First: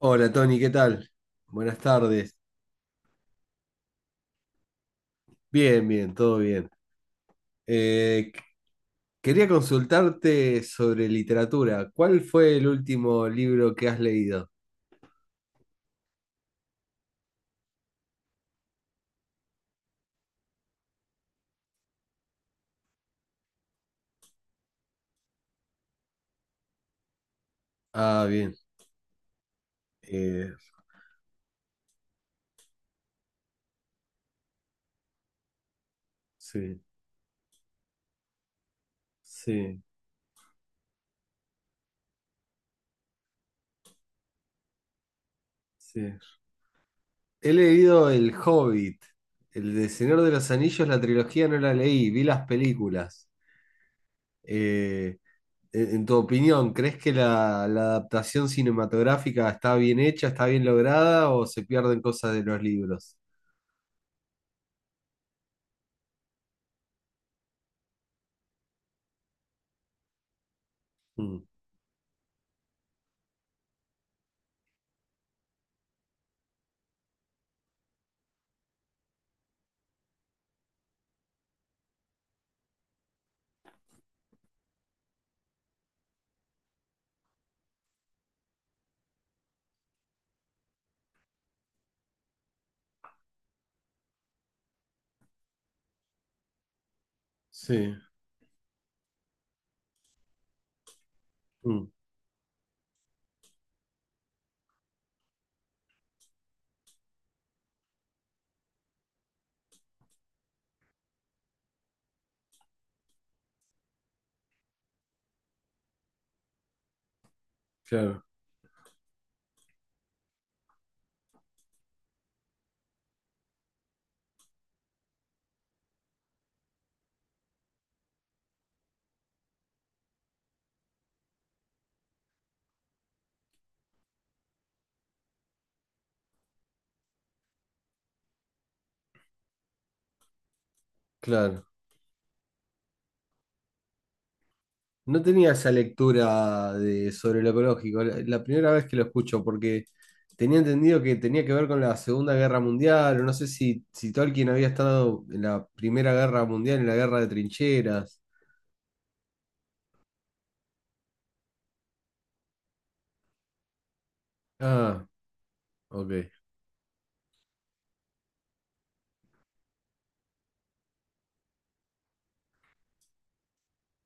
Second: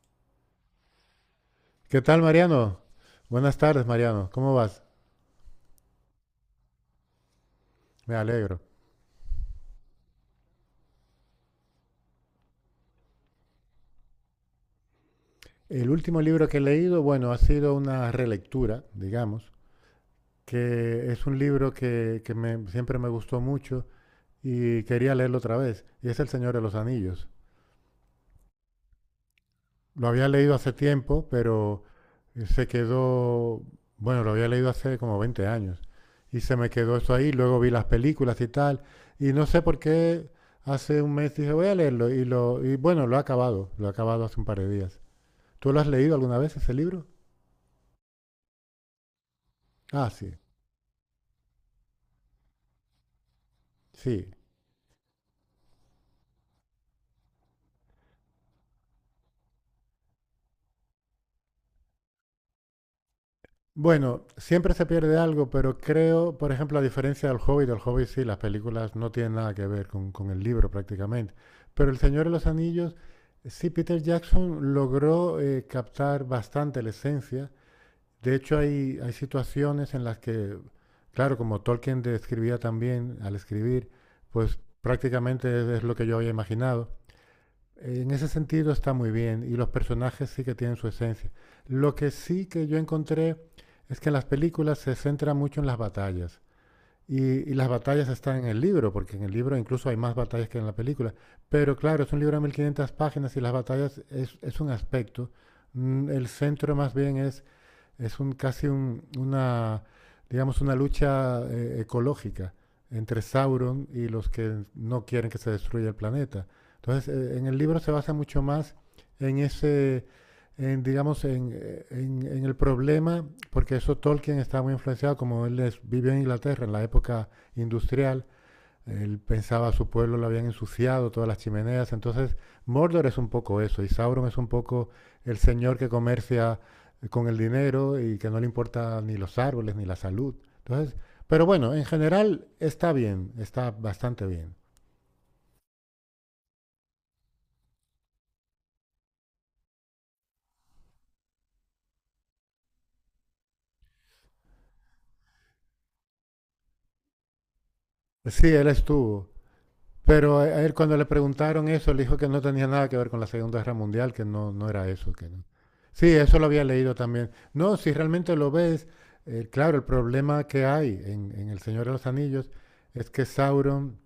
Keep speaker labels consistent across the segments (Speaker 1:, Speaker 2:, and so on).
Speaker 1: Hola Tony, ¿qué tal? Buenas
Speaker 2: ¿Qué tal,
Speaker 1: tardes.
Speaker 2: Mariano? Buenas tardes, Mariano. ¿Cómo vas?
Speaker 1: Bien, bien, todo bien.
Speaker 2: Me
Speaker 1: Eh, qu-
Speaker 2: alegro.
Speaker 1: quería consultarte sobre literatura. ¿Cuál fue el último libro que has leído?
Speaker 2: El último libro que he leído, bueno, ha sido una relectura, digamos, que es un libro que siempre me gustó mucho y quería leerlo otra vez, y es El Señor de los Anillos.
Speaker 1: Ah, bien.
Speaker 2: Lo había
Speaker 1: Eh,
Speaker 2: leído hace tiempo, pero se quedó, bueno, lo había leído hace como 20 años y se me
Speaker 1: sí,
Speaker 2: quedó eso ahí, luego vi las películas y tal, y no sé por
Speaker 1: sí,
Speaker 2: qué hace un mes dije, voy a leerlo, y bueno, lo he acabado hace un par de días. ¿Tú lo has
Speaker 1: sí.
Speaker 2: leído alguna vez ese libro?
Speaker 1: He leído El Hobbit, el de
Speaker 2: Ah,
Speaker 1: Señor de
Speaker 2: sí,
Speaker 1: los Anillos, la trilogía no la leí, vi las películas.
Speaker 2: sí.
Speaker 1: Eh, en tu opinión, ¿crees que la adaptación cinematográfica está bien hecha, está bien lograda o se pierden cosas de los libros?
Speaker 2: Bueno, siempre se pierde algo, pero creo, por ejemplo, a diferencia del Hobbit, el Hobbit sí, las películas no tienen nada que ver con el libro prácticamente.
Speaker 1: Mm,
Speaker 2: Pero El Señor de los Anillos, sí, Peter Jackson logró captar bastante la esencia. De hecho, hay situaciones en las que, claro, como Tolkien describía también al escribir, pues prácticamente es lo que yo había imaginado. En ese sentido está muy bien y los personajes sí que tienen su esencia. Lo que sí que yo encontré es que en las películas se centra mucho en las batallas. Y, y las
Speaker 1: sí,
Speaker 2: batallas están en el libro, porque en el libro incluso hay más batallas que en la película. Pero
Speaker 1: mm,
Speaker 2: claro, es un libro de 1500 páginas y las batallas es un aspecto. El centro más bien es un, casi un- una, digamos, una lucha ecológica entre Sauron y los que no quieren que se destruya el planeta. Entonces, en el libro se basa
Speaker 1: claro,
Speaker 2: mucho más en ese, digamos, en el problema, porque eso Tolkien estaba muy influenciado, como vivió en Inglaterra en la época industrial, él pensaba a su pueblo lo habían ensuciado, todas las chimeneas. Entonces, Mordor es un poco eso, y Sauron es un poco el señor que comercia con el dinero y que no le importa ni los árboles ni la salud. Entonces, pero
Speaker 1: claro.
Speaker 2: bueno, en general está bien, está bastante bien.
Speaker 1: No tenía esa lectura de, sobre lo ecológico, la primera vez que lo escucho, porque tenía entendido que tenía que ver con la Segunda Guerra Mundial, o no sé si, si Tolkien había estado en la Primera Guerra Mundial, en la Guerra de Trincheras.
Speaker 2: Sí, él estuvo. Pero a él cuando le preguntaron eso, le dijo que no tenía nada que ver con la Segunda Guerra Mundial, que no, no era
Speaker 1: Ah,
Speaker 2: eso. Que no. Sí,
Speaker 1: ok,
Speaker 2: eso lo había leído también. No, si realmente lo ves, claro, el problema que hay en El Señor de los Anillos es que Sauron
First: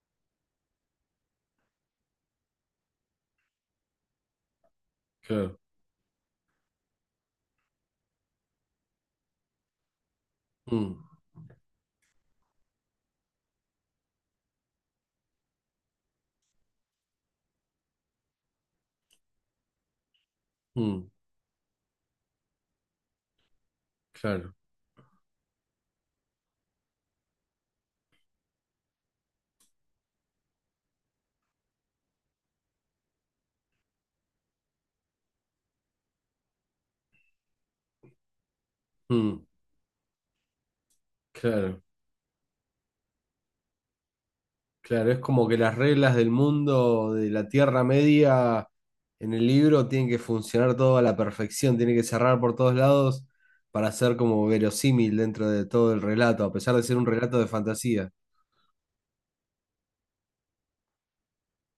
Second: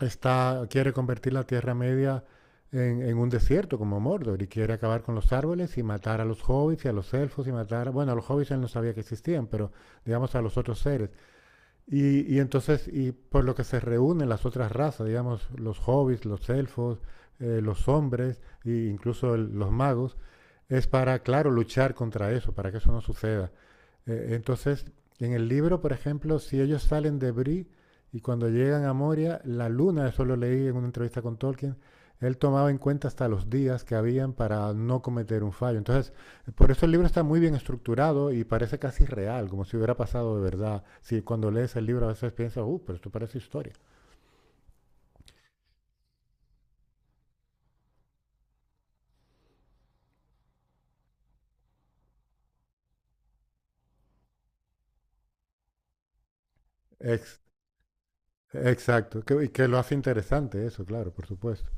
Speaker 2: quiere convertir la Tierra Media en un desierto como Mordor y quiere acabar con los
Speaker 1: claro.
Speaker 2: árboles y matar a los hobbits y a los elfos y matar, bueno, a los hobbits él no sabía que existían, pero digamos a los otros
Speaker 1: Mm,
Speaker 2: seres. Y entonces, y por lo que se reúnen las otras razas, digamos, los hobbits, los elfos, los hombres e incluso los magos, es
Speaker 1: mm,
Speaker 2: para, claro, luchar contra eso, para que eso no suceda.
Speaker 1: claro,
Speaker 2: Entonces, en el libro, por ejemplo, si ellos salen de Bree y cuando llegan a Moria, la luna, eso lo leí en una entrevista con Tolkien, él tomaba en cuenta hasta los días que habían para no cometer un fallo. Entonces, por eso el libro está muy bien estructurado y parece casi
Speaker 1: mm,
Speaker 2: real, como si hubiera pasado de verdad. Si cuando lees
Speaker 1: claro.
Speaker 2: el libro a veces piensas, pero esto parece historia.
Speaker 1: Claro, es como que las reglas del mundo de la Tierra Media en el libro tienen que funcionar todo a la perfección, tiene que cerrar por todos lados para ser como verosímil dentro de todo el relato, a pesar de ser un relato
Speaker 2: Ex-
Speaker 1: de fantasía.
Speaker 2: exacto, que, y que lo hace interesante eso, claro, por supuesto.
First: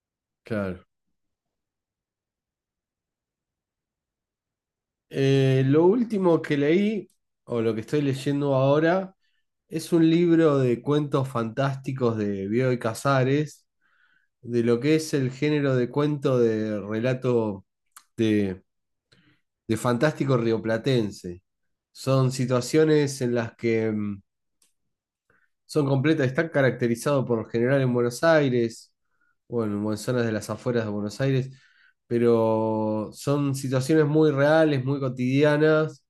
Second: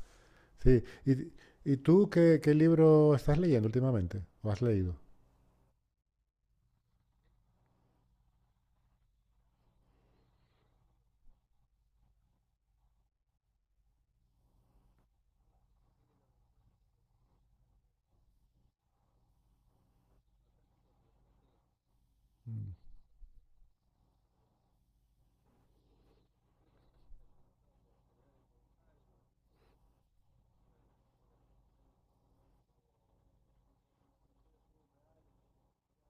Speaker 2: Sí.
Speaker 1: Claro.
Speaker 2: ¿ y tú qué libro estás leyendo últimamente? ¿O has leído?
Speaker 1: Lo último que leí, o lo que estoy leyendo ahora, es un libro de cuentos fantásticos de Bioy Casares, de lo que es el género de cuento de relato de fantástico rioplatense. Son situaciones en las que son completas, están caracterizados por lo general en Buenos Aires, bueno, en zonas de las afueras de Buenos Aires, pero son situaciones muy reales, muy cotidianas,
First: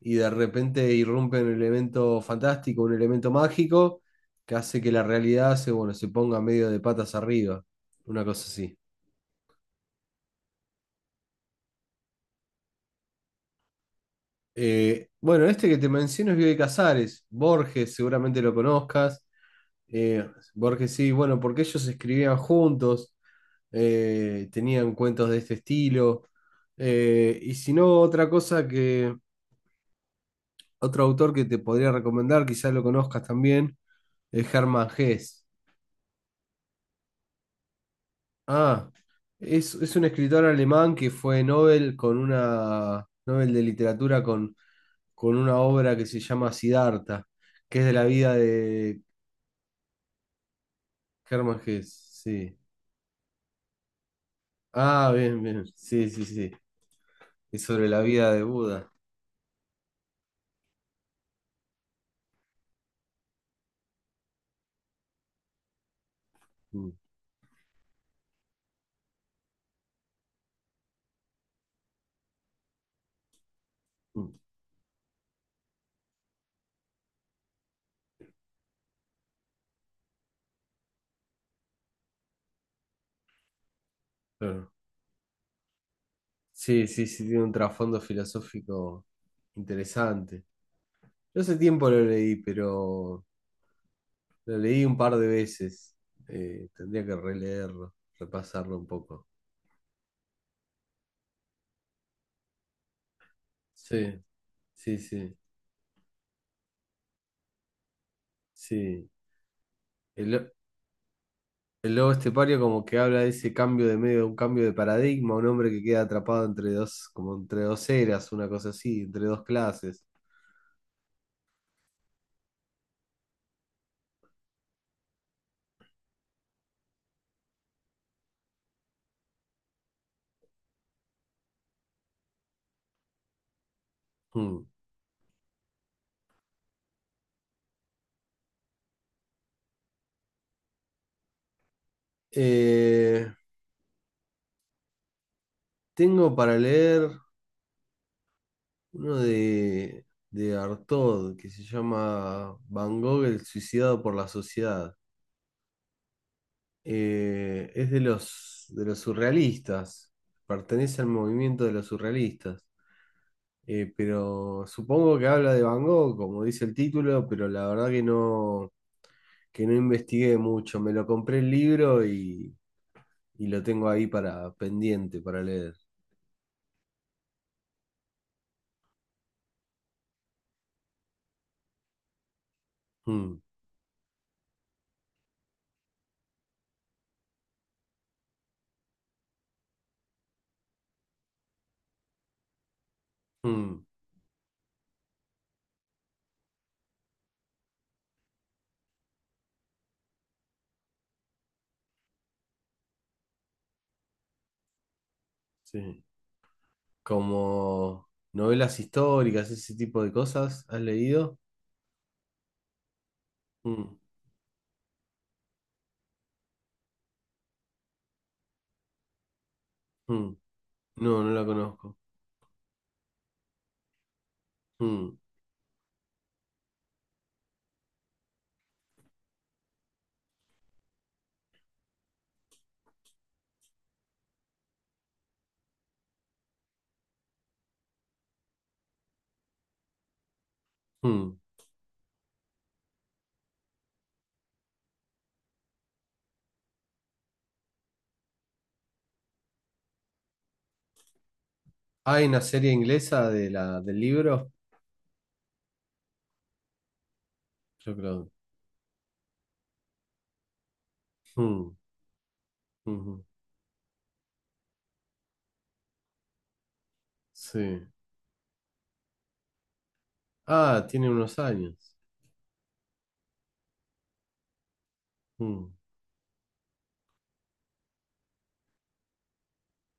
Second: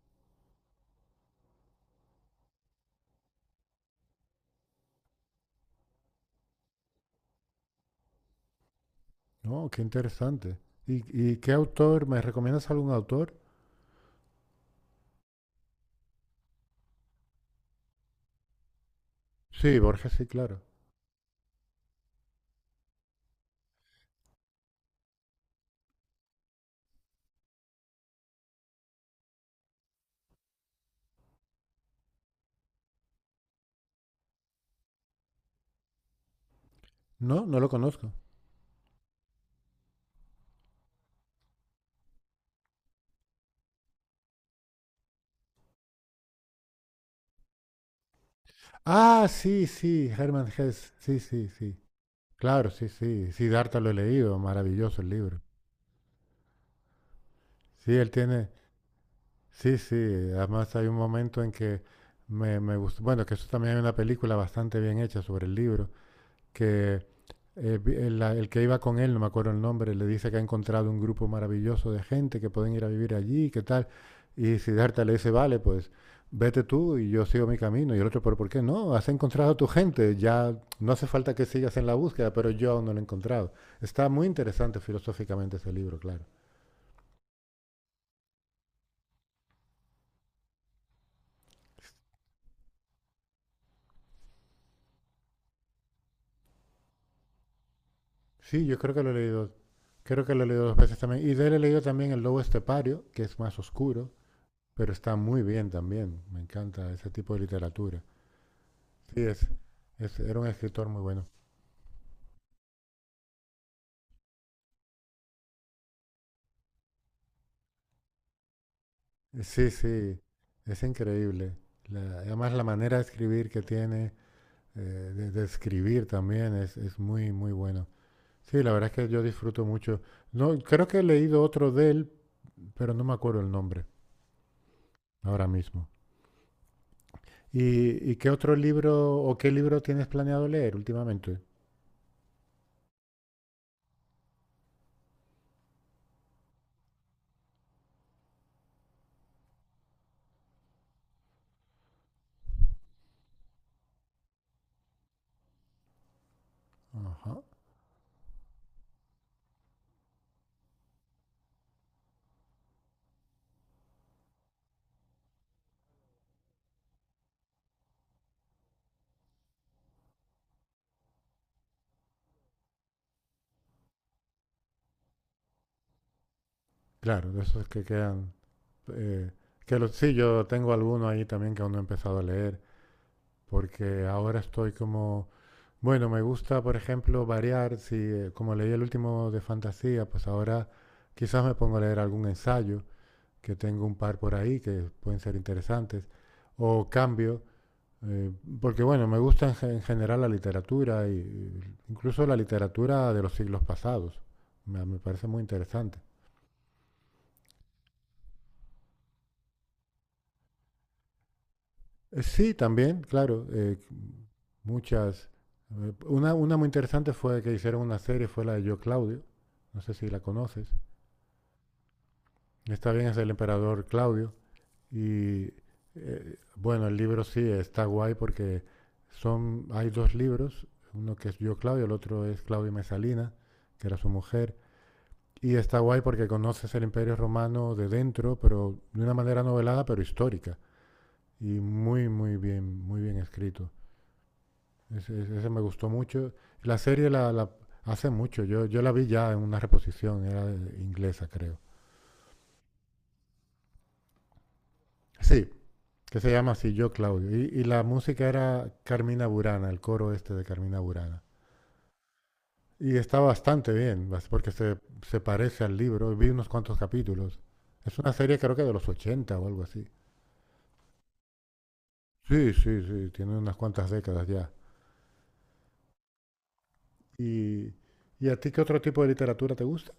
Speaker 1: y de repente irrumpe un elemento fantástico, un elemento mágico, que hace que la realidad se, bueno, se ponga medio de patas arriba, una cosa así.
Speaker 2: No, qué interesante. ¿ y qué autor? ¿Me recomiendas algún autor?
Speaker 1: Bueno, este que te menciono es Bioy Casares. Borges, seguramente lo conozcas.
Speaker 2: Sí, Borges, sí,
Speaker 1: Eh,
Speaker 2: claro.
Speaker 1: Borges sí, bueno, porque ellos escribían juntos, tenían cuentos de este estilo. Y si no, otra cosa que, otro autor que te podría recomendar, quizás lo conozcas también, es Hermann Hesse.
Speaker 2: No, no lo conozco.
Speaker 1: Ah, es un escritor alemán que fue Nobel con una Nobel de literatura con una obra que se llama Siddhartha, que es de la vida de
Speaker 2: Ah, sí, sí, Hermann Hesse. Sí, sí,
Speaker 1: Hermann
Speaker 2: sí.
Speaker 1: Hesse, sí.
Speaker 2: Claro, sí, sí. Siddhartha lo he leído, maravilloso el
Speaker 1: Ah, bien,
Speaker 2: libro.
Speaker 1: bien. Sí, sí, sí. Es sobre
Speaker 2: Sí,
Speaker 1: la
Speaker 2: él
Speaker 1: vida de
Speaker 2: tiene,
Speaker 1: Buda.
Speaker 2: sí, sí, además hay un momento en que me gustó, bueno, que eso también hay una película bastante bien hecha sobre el libro,
Speaker 1: Mm,
Speaker 2: que el que iba con él, no me acuerdo el nombre, le dice que ha encontrado un grupo maravilloso de gente que pueden ir a vivir allí, qué tal,
Speaker 1: mm,
Speaker 2: y Siddhartha le dice, vale, pues vete tú y yo sigo mi camino, y el otro, pero ¿por qué no? Has encontrado a tu gente, ya no hace falta que sigas en la búsqueda, pero yo aún no lo he encontrado. Está muy
Speaker 1: claro.
Speaker 2: interesante filosóficamente ese libro, claro.
Speaker 1: Sí, sí, sí, tiene un trasfondo filosófico interesante. Yo hace tiempo lo leí, pero lo leí un par de veces. Tendría que releerlo,
Speaker 2: Sí,
Speaker 1: repasarlo
Speaker 2: yo
Speaker 1: un
Speaker 2: creo que lo he
Speaker 1: poco.
Speaker 2: leído Creo que lo he leído dos veces también. Y de él he leído también El Lobo Estepario, que es más oscuro,
Speaker 1: Sí,
Speaker 2: pero
Speaker 1: sí,
Speaker 2: está
Speaker 1: sí,
Speaker 2: muy bien también. Me encanta ese tipo de literatura.
Speaker 1: sí.
Speaker 2: Sí, es,
Speaker 1: El,
Speaker 2: era un
Speaker 1: lo-
Speaker 2: escritor muy bueno.
Speaker 1: el lobo estepario, como que habla de ese cambio de medio, un cambio de paradigma, un hombre que queda atrapado entre dos, como entre dos eras, una cosa así, entre dos
Speaker 2: Sí,
Speaker 1: clases.
Speaker 2: sí, es increíble. Además, la manera de escribir que tiene, de escribir también, es muy, muy bueno. Sí, la verdad es que yo disfruto mucho. No, creo que he leído otro de él, pero no me acuerdo el nombre
Speaker 1: Mm.
Speaker 2: ahora mismo. ¿ y qué otro libro o qué libro tienes planeado leer últimamente?
Speaker 1: Eh, tengo para leer uno de Artaud que se llama Van Gogh, el suicidado por la sociedad.
Speaker 2: Ajá.
Speaker 1: Es de los surrealistas, pertenece al movimiento de los surrealistas. Pero supongo que habla de Van Gogh, como dice el título, pero la verdad que no investigué mucho. Me lo compré el libro y lo tengo ahí para pendiente, para leer.
Speaker 2: Claro, de esos que quedan. eh, sí, yo tengo alguno ahí también que aún no he empezado a leer,
Speaker 1: Mm,
Speaker 2: porque ahora estoy como, bueno, me gusta, por ejemplo, variar. Si, como leí el último de fantasía, pues ahora quizás me pongo a leer algún ensayo, que
Speaker 1: mm,
Speaker 2: tengo un par por ahí que pueden ser interesantes, o cambio, eh, porque bueno, me gusta en general la literatura, y incluso la literatura de los siglos pasados. Me parece muy interesante.
Speaker 1: sí. Como novelas históricas, ese tipo de cosas, ¿has leído?
Speaker 2: Sí, también, claro.
Speaker 1: Mm,
Speaker 2: Muchas. Una muy interesante fue que hicieron una serie, fue la de Yo Claudio. No sé si la
Speaker 1: mm.
Speaker 2: conoces.
Speaker 1: No, no la conozco.
Speaker 2: Está bien, es el emperador Claudio.
Speaker 1: Mm,
Speaker 2: Y bueno, el libro sí está guay porque hay dos libros, uno que es Yo Claudio, el otro es Claudio Mesalina, que era su mujer. Y está guay porque conoces el Imperio Romano de dentro, pero de una manera novelada, pero histórica.
Speaker 1: mm.
Speaker 2: Y muy, muy bien escrito. Me gustó mucho. La serie hace mucho. Yo la vi ya en una reposición, era inglesa, creo.
Speaker 1: Hay una serie inglesa de la, del libro,
Speaker 2: Sí, que se llama así, Yo Claudio. Y la
Speaker 1: yo
Speaker 2: música
Speaker 1: creo.
Speaker 2: era Carmina Burana, el coro este de Carmina Burana.
Speaker 1: Mm,
Speaker 2: Y está
Speaker 1: mhm.
Speaker 2: bastante bien, porque se parece al libro. Vi unos cuantos capítulos.
Speaker 1: Sí.
Speaker 2: Es una serie creo que de los 80 o algo así.
Speaker 1: Ah, tiene unos años.
Speaker 2: Sí, sí, sí, tiene unas cuantas décadas ya.
Speaker 1: Mm.
Speaker 2: ¿Y, ¿Y a ti qué otro tipo de literatura te gusta?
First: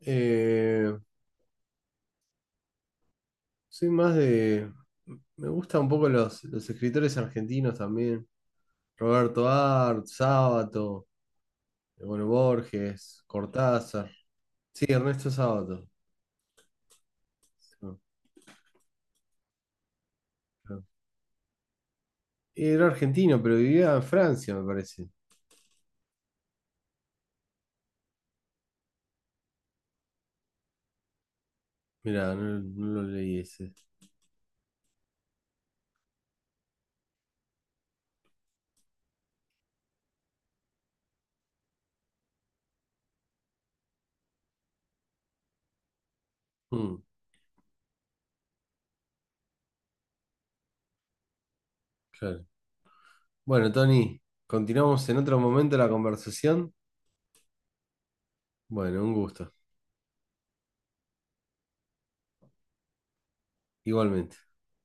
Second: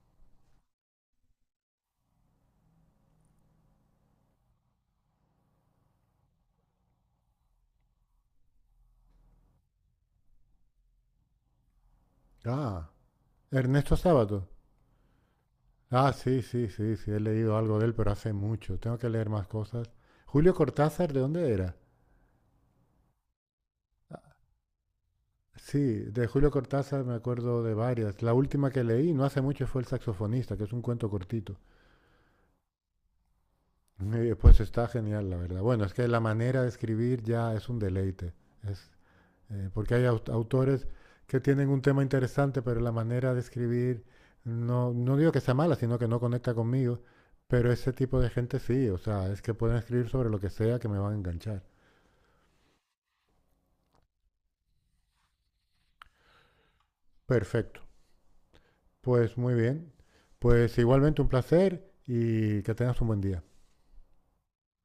Speaker 1: Eh, soy más de. Me gustan un poco los escritores argentinos también. Roberto Art, Sábato, bueno,
Speaker 2: Ah,
Speaker 1: Borges,
Speaker 2: Ernesto
Speaker 1: Cortázar.
Speaker 2: Sábato.
Speaker 1: Sí, Ernesto Sábato.
Speaker 2: Ah, sí, sí, sí, sí, he leído
Speaker 1: Sí,
Speaker 2: algo de él,
Speaker 1: no,
Speaker 2: pero hace mucho. Tengo que leer más cosas. Julio
Speaker 1: claro.
Speaker 2: Cortázar, ¿de dónde era?
Speaker 1: Era argentino, pero vivía en Francia, me parece.
Speaker 2: Sí, de Julio Cortázar me acuerdo de varias. La última que leí no hace mucho fue El saxofonista, que es un cuento cortito.
Speaker 1: Mirá, no, no lo leí ese.
Speaker 2: Y pues está genial, la verdad. Bueno, es que la manera de escribir ya es un deleite. Es, Porque hay autores que tienen un tema interesante, pero la manera de escribir, no, no digo que sea mala, sino que no conecta
Speaker 1: Mm,
Speaker 2: conmigo. Pero ese tipo de gente sí, o sea, es que pueden escribir sobre lo que sea que me van a enganchar.
Speaker 1: claro. Bueno, Tony, continuamos en otro momento la conversación.
Speaker 2: Perfecto.
Speaker 1: Bueno, un
Speaker 2: Pues
Speaker 1: gusto.
Speaker 2: muy bien. Pues igualmente un placer y que tengas un buen día.
Speaker 1: Igualmente.